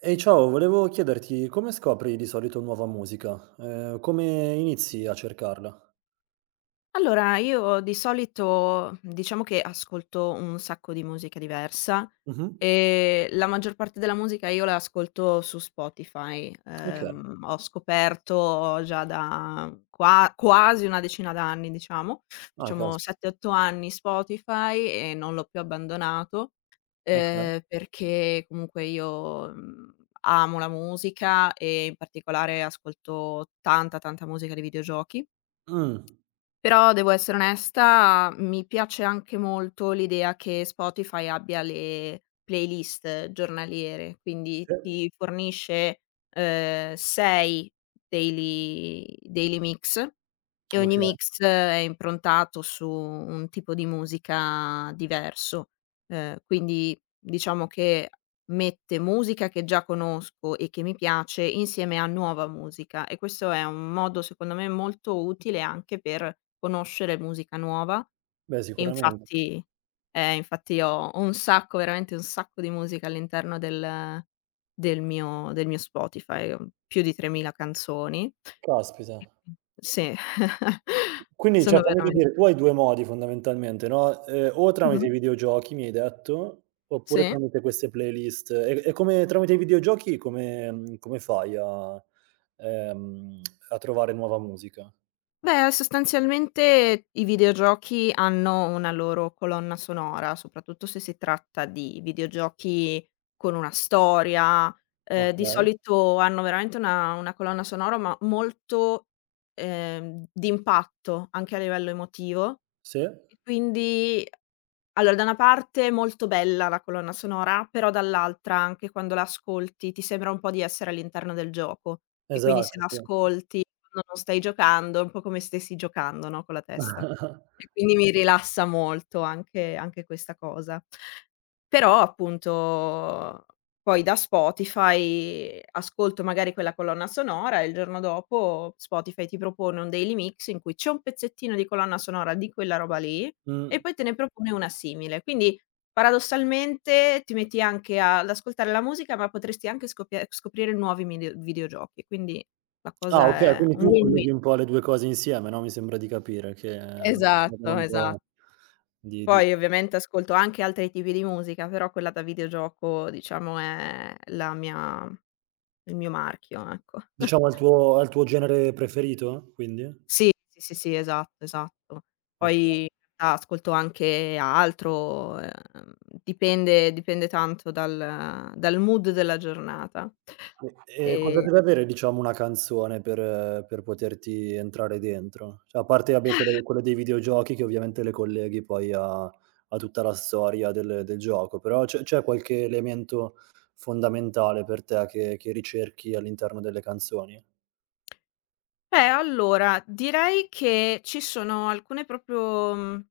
Ehi ciao, volevo chiederti come scopri di solito nuova musica? Come inizi a cercarla? Allora, io di solito diciamo che ascolto un sacco di musica diversa Mh-mh. e la maggior parte della musica io la ascolto su Spotify. Okay. Ho scoperto già da qua quasi una decina d'anni, diciamo, Ah diciamo caspita, 7, 8 anni Spotify e non l'ho più abbandonato, okay. Perché comunque io, amo la musica e in particolare ascolto tanta, tanta musica di videogiochi. Mh. Però devo essere onesta, mi piace anche molto l'idea che Spotify abbia le playlist giornaliere, quindi Sì. ti fornisce, 6 daily mix, e ogni Okay. mix è improntato su un tipo di musica diverso. Quindi diciamo che mette musica che già conosco e che mi piace insieme a nuova musica, e questo è un modo secondo me molto utile anche per conoscere musica nuova. Beh E sicuramente. infatti infatti ho un sacco, veramente un sacco di musica all'interno del mio Spotify, più di 3.000 canzoni. Caspita. Sì, Quindi cioè sono fammi veramen capire, tu hai 2 modi fondamentalmente, no, o tramite mh-mh, i videogiochi mi hai detto, oppure sì. tramite queste playlist. E come tramite i videogiochi come come fai a ehm, a trovare nuova musica? Beh, sostanzialmente i videogiochi hanno una loro colonna sonora, soprattutto se si tratta di videogiochi con una storia. Di Okay. solito hanno veramente una colonna sonora, ma molto, d'impatto anche a livello emotivo. Sì. E quindi, allora, da una parte molto bella la colonna sonora, però dall'altra anche quando la ascolti ti sembra un po' di essere all'interno del gioco, e quindi se Esatto, la sì. ascolti quando non stai giocando, è un po' come se stessi giocando, no, con la testa. E quindi mi rilassa molto anche questa cosa. Però appunto, poi da Spotify ascolto magari quella colonna sonora, e il giorno dopo Spotify ti propone un daily mix in cui c'è un pezzettino di colonna sonora di quella roba lì, Mh. e poi te ne propone una simile. Quindi paradossalmente ti metti anche ad ascoltare la musica, ma potresti anche scopia scoprire nuovi midi videogiochi, quindi la Ah cosa okay, è quindi un tu win-win. colleghi un po' le 2 cose insieme, no, mi sembra di capire che davvero Esatto, un po' esa di Poi ovviamente ascolto anche altri tipi di musica, però quella da videogioco diciamo è la mia il mio marchio, ecco. diciamo al tuo genere preferito quindi? Sì, sì, sì, sì, esatto, esatto. Okay. Poi in realtà ascolto anche altro, dipende tanto dal mood della giornata. E cosa Ehm, deve avere diciamo una canzone per poterti entrare dentro? Cioè a parte vabbè quelle quelle dei videogiochi che ovviamente le colleghi poi a a tutta la storia del del gioco, però c'è qualche elemento fondamentale per te che ricerchi all'interno delle canzoni? beh, allora direi che ci sono alcune proprio, mhmm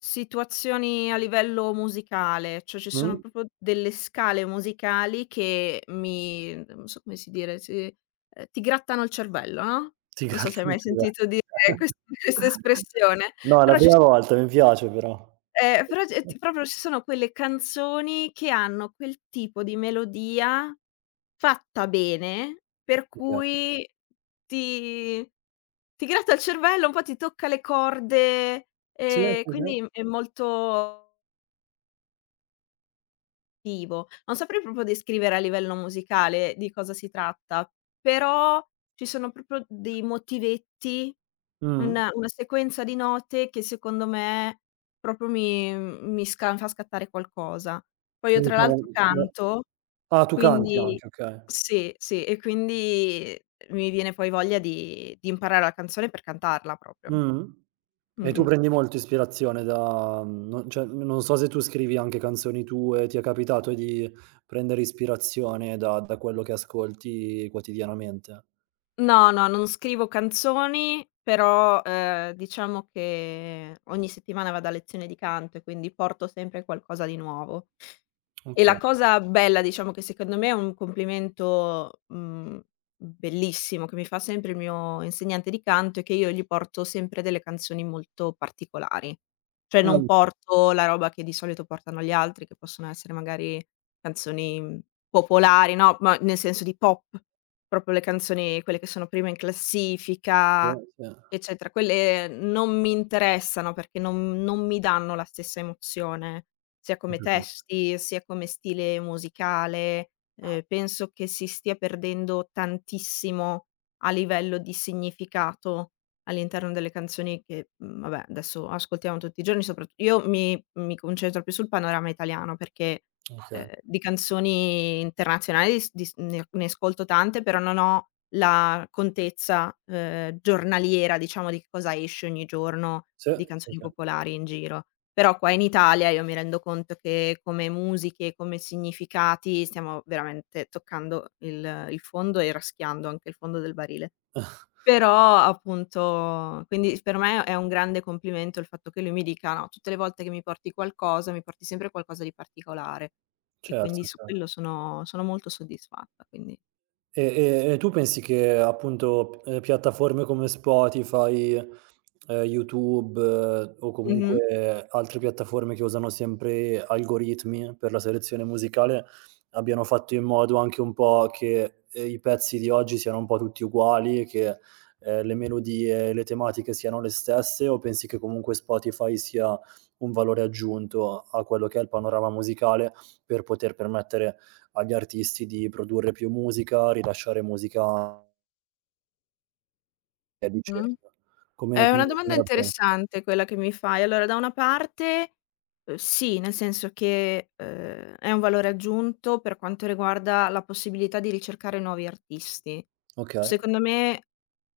situazioni a livello musicale, cioè ci sono Mh? proprio delle scale musicali che mi non so come si dire, ti grattano il cervello, no, Ti non so se hai grattano il mai cervello. sentito dire quest questa espressione, No, è la però ci prima sono. volta, mi piace però. Però c t proprio ci sono quelle canzoni che hanno quel tipo di melodia fatta bene, per Okay. cui ti ti gratta il cervello, un po' ti tocca le corde, Sì, sì, sì. quindi è molto vivo. Non saprei proprio descrivere a livello musicale di cosa si tratta, però ci sono proprio dei motivetti, Mh. una sequenza di note che secondo me proprio mi mi sca fa scattare qualcosa. Poi io Quindi tra diciamo l'altro canto, ah, tu canti quindi anche, okay. sì, sì, e quindi mi viene poi voglia di imparare la canzone per cantarla proprio. Mh. E tu Mh-mh. prendi molto ispirazione da non cioè, non so se tu scrivi anche canzoni tue, ti è capitato di prendere ispirazione da da quello che ascolti quotidianamente? No, no, non scrivo canzoni, però, diciamo che ogni settimana vado a lezione di canto e quindi porto sempre qualcosa di nuovo. E Okay. la cosa bella, diciamo, che secondo me è un complimento, bellissimo, che mi fa sempre il mio insegnante di canto, è che io gli porto sempre delle canzoni molto particolari. Cioè non Mh. porto la roba che di solito portano gli altri, che possono essere magari canzoni, popolari, no, ma nel senso di pop, proprio le canzoni quelle che sono prima in Sì, classifica, sì. eccetera. Quelle non mi interessano perché non mi danno la stessa emozione. Sia Ho come capito. testi, sia come stile musicale, penso che si stia perdendo tantissimo a livello di significato all'interno delle canzoni che, vabbè, adesso ascoltiamo tutti i giorni. Soprat io mi concentro più sul panorama italiano perché, Okay. Di canzoni internazionali s di s ne ascolto tante, però non ho la contezza, giornaliera, diciamo, di che cosa esce ogni giorno Sì, di sì, canzoni sì. popolari in giro. Però qua in Italia io mi rendo conto che come musiche, come significati, stiamo veramente toccando il fondo e raschiando anche il fondo del barile. Però appunto, quindi per me è un grande complimento il fatto che lui mi dica: "No, tutte le volte che mi porti qualcosa, mi porti sempre qualcosa di particolare". E Certo, quindi su cer quello sono molto soddisfatta, quindi. E e tu pensi che appunto p piattaforme come Spotify, YouTube o Mh-mh. comunque altre piattaforme che usano sempre algoritmi per la selezione musicale, abbiano fatto in modo anche un po' che, i pezzi di oggi siano un po' tutti uguali, che, le melodie e le tematiche siano le stesse, o pensi che comunque Spotify sia un valore aggiunto a quello che è il panorama musicale per poter permettere agli artisti di produrre più musica, rilasciare musica e a Mh. vicenda. Come È una come domanda come la pensi? interessante quella che mi fai. Allora, da una parte, sì, nel senso che, è un valore aggiunto per quanto riguarda la possibilità di ricercare nuovi artisti. Okay. Secondo me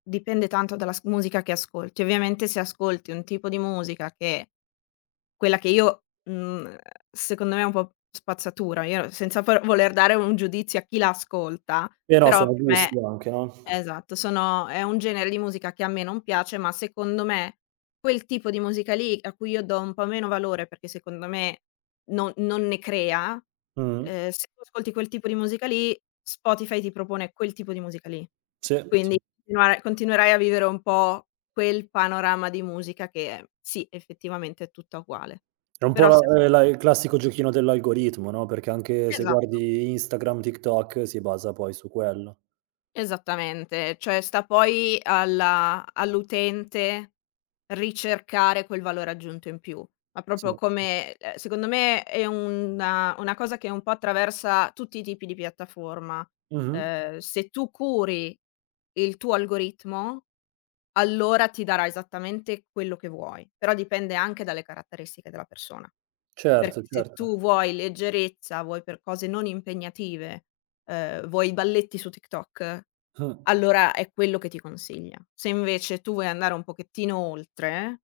dipende tanto dalla s musica che ascolti. Ovviamente se ascolti un tipo di musica che quella che io, secondo me è un po' spazzatura, io senza por voler dare un giudizio a chi la ascolta, Però però sono per me. gusti anche, no? Esatto, sono è un genere di musica che a me non piace, ma secondo me quel tipo di musica lì, a cui io do un po' meno valore perché secondo me non ne crea, Mh. Se tu ascolti quel tipo di musica lì, Spotify ti propone quel tipo di musica lì. Sì, sì. Quindi continuare continuerai a vivere un po' quel panorama di musica che sì, effettivamente è tutta uguale. È un po' Però la se ascol la il classico giochino dell'algoritmo, no, perché anche se esa guardi Instagram, TikTok si basa poi su quello. Esattamente, cioè sta poi alla all'utente ricercare quel valore aggiunto in più, ma Sì, proprio sì. come, secondo me è una cosa che un po' attraversa tutti i tipi di piattaforma. Mh-mh. Se tu curi il tuo algoritmo, allora ti darà esattamente quello che vuoi, però dipende anche dalle caratteristiche della persona. Certo, Perché se tu certo. vuoi leggerezza, vuoi per cose non impegnative, vuoi i balletti su TikTok, Mh. allora è quello che ti consiglia. Se invece tu vuoi andare un pochettino oltre,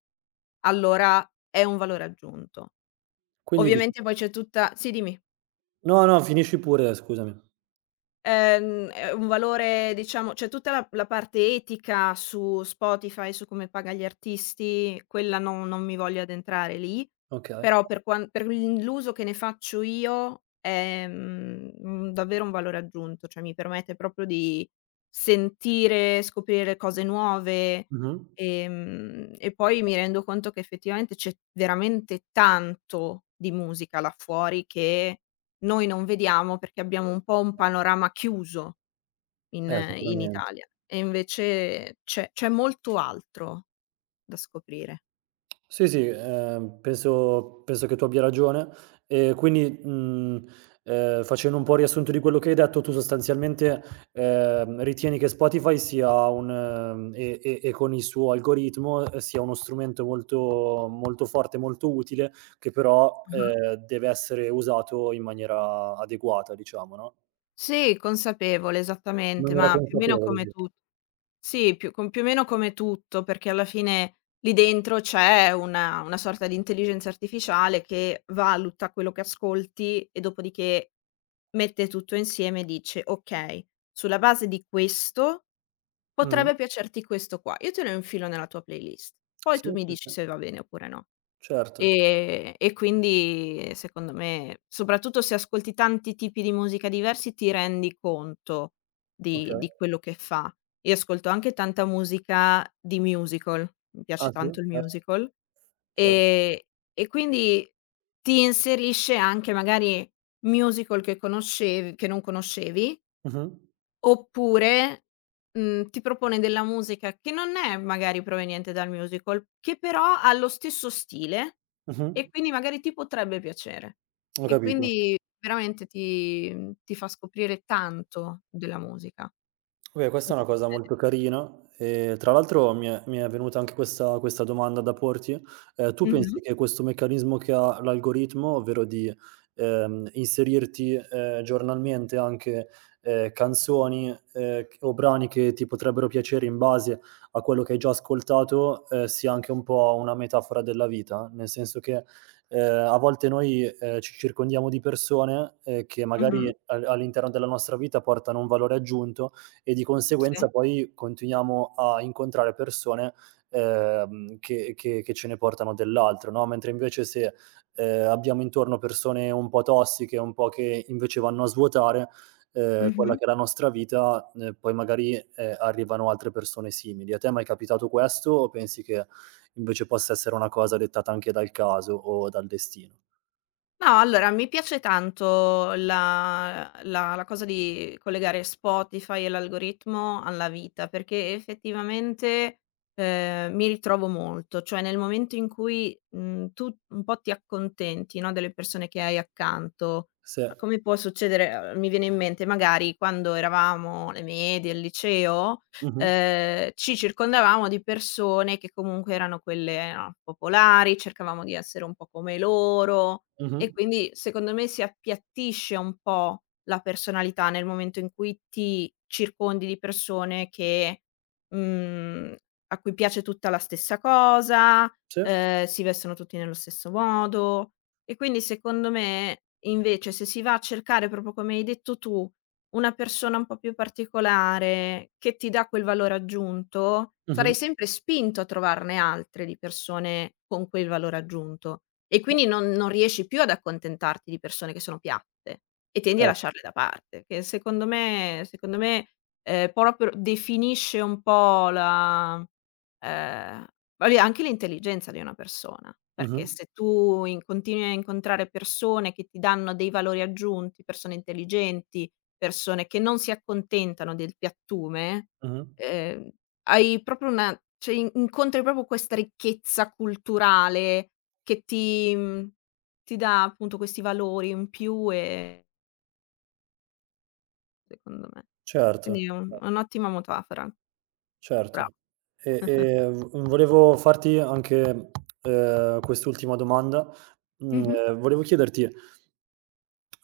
allora è un valore aggiunto. Quindi dici Ovviamente poi c'è tutta, sì, dimmi. no, no, finisci pure, scusami. È un valore, diciamo, cioè tutta la parte etica su Spotify, su come paga gli artisti, quella non mi voglio addentrare lì, Okay. però per quan per l l'uso che ne faccio io è, un davvero un valore aggiunto, cioè mi permette proprio di sentire, scoprire cose nuove, Mh-mh. E poi mi rendo conto che effettivamente c'è veramente tanto di musica là fuori che noi non vediamo perché abbiamo un po' un panorama chiuso in in Sicuramente. Italia, e invece c'è molto altro da scoprire. Sì, sì, penso penso che tu abbia ragione. E quindi, facendo un po' riassunto di quello che hai detto, tu sostanzialmente, ritieni che Spotify sia un e con il suo algoritmo, sia uno strumento molto molto forte, molto utile, che però, Ah-ah. Deve essere usato in maniera adeguata, diciamo, no, Sì, consapevole, in esattamente, maniera ma più o meno consapevole, come sì. tu sì, più con più o meno come tutto, perché alla fine lì dentro c'è una sorta di intelligenza artificiale che valuta quello che ascolti e dopodiché mette tutto insieme e dice: "Okay, sulla base di questo Mh-mh. potrebbe piacerti questo qua, io te lo infilo nella tua playlist, poi Sì, tu mi sì, sì. dici se va bene oppure no". Certo. E quindi secondo me, soprattutto se ascolti tanti tipi di musica diversi, ti rendi conto di Okay. di quello che fa. Io ascolto anche tanta musica di musical, mi piace Ah, sì? tanto il Certo, musical, certo. ehm, e quindi ti inserisce anche magari musical che conoscev che non conoscevi. Mh-mh. Oppure, ti propone della musica che non è magari proveniente dal musical, che però ha lo stesso stile, Mh-mh. e quindi magari ti potrebbe piacere. Ho E capito. quindi veramente ti fa scoprire tanto della musica. Beh, questa è una cosa molto carina e tra l'altro mi è venuta anche questa domanda da porti. Tu pensi Mh-mh, che questo meccanismo che ha l'algoritmo, ovvero di, inserirti, giornalmente anche, canzoni, c o brani che ti potrebbero piacere in base a quello che hai già ascoltato, sia anche un po' una metafora della vita? Nel senso che, a volte noi, ci circondiamo di persone, che mh-mh, magari al all'interno della nostra vita portano un valore aggiunto, e di sì, conseguenza poi continuiamo a incontrare persone, che ce ne portano dell'altro, no, mentre invece se, abbiamo intorno persone un po' tossiche, un po' che invece vanno a svuotare, quella mh-mh. che è la nostra vita, poi magari, arrivano altre persone simili. A te è mai è capitato questo o pensi che invece possa essere una cosa dettata anche dal caso o dal destino? No, allora mi piace tanto la cosa di collegare Spotify e l'algoritmo alla vita, perché effettivamente, mi ritrovo molto, cioè nel momento in cui, tu un po' ti accontenti, no, delle persone che hai accanto, Sì. come può succedere. Uhm, mi viene in mente magari quando eravamo alle medie, al liceo, Mh-mh. Ci circondavamo di persone che comunque erano quelle, no, popolari, cercavamo di essere un po' come loro. Mh-mh. E quindi secondo me si appiattisce un po' la personalità nel momento in cui ti circondi di persone che, mhmm, a cui piace tutta la stessa cosa, Sì. Si vestono tutti nello stesso modo. E quindi secondo me, invece, se si va a cercare, proprio come hai detto tu, una persona un po' più particolare, che ti dà quel valore aggiunto, Mh-mh. sarai sempre spinto a trovarne altre di persone con quel valore aggiunto. E Sì, quindi non riesci più ad accontentarti di persone che sono piatte, e tendi a cer lasciarle da parte, che secondo me, proprio definisce un po' la, ehm, vabbè, anche l'intelligenza di una persona, mh-mh. perché se tu in continui a incontrare persone che ti danno dei valori aggiunti, persone intelligenti, persone che non si accontentano del piattume, Mh-mh. ehm, hai proprio una, cioè in incontri proprio questa ricchezza culturale che ti dà appunto questi valori in più, secondo me. Quindi Certo. È un'ottima metafora, Certo. brava. V volevo farti anche, quest'ultima domanda. Mh-mh. Volevo chiederti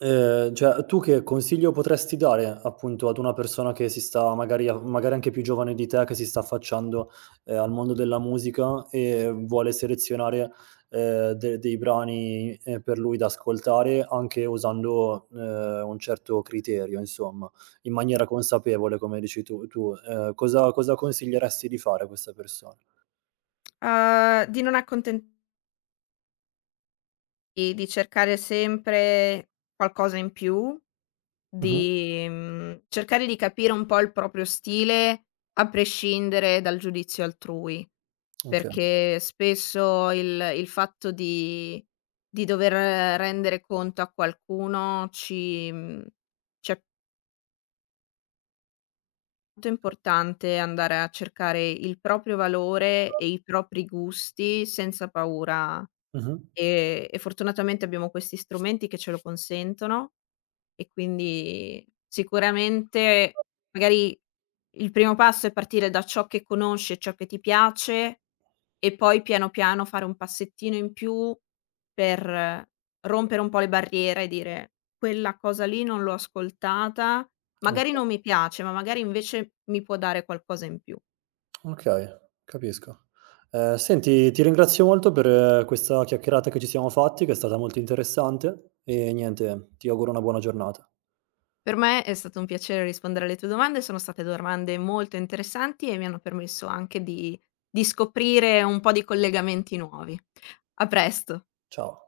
Cioè tu che consiglio potresti dare, appunto, ad una persona che si sta magari a magari anche più giovane di te, che si sta affacciando, al mondo della musica e vuole selezionare, de dei brani, per lui da ascoltare anche usando, un certo criterio insomma, in maniera consapevole come dici tu, cosa cosa consiglieresti di fare a questa persona? Di non accontentarti, di cercare sempre qualcosa in più, Mh-mh, di, cercare di capire un po' il proprio stile a prescindere dal giudizio altrui, okay. perché spesso il fatto di dover rendere conto a qualcuno ci, ci, molto importante andare a cercare il proprio valore e i propri gusti senza paura, Mh-mh, e fortunatamente abbiamo questi strumenti che ce lo consentono. E quindi sicuramente magari il primo passo è partire da ciò che conosci e ciò che ti piace, e poi piano piano fare un passettino in più per, rompere un po' le barriere e dire: "Quella cosa lì non l'ho ascoltata, magari okay. non mi piace, ma magari invece mi può dare qualcosa in più". Okay, capisco. Senti, ti ringrazio molto per questa chiacchierata che ci siamo fatti, che è stata molto interessante e niente, ti auguro una buona giornata. Per me è stato un piacere rispondere alle tue domande, sono state domande molto interessanti e mi hanno permesso anche di scoprire un po' di collegamenti nuovi. A presto. Ciao.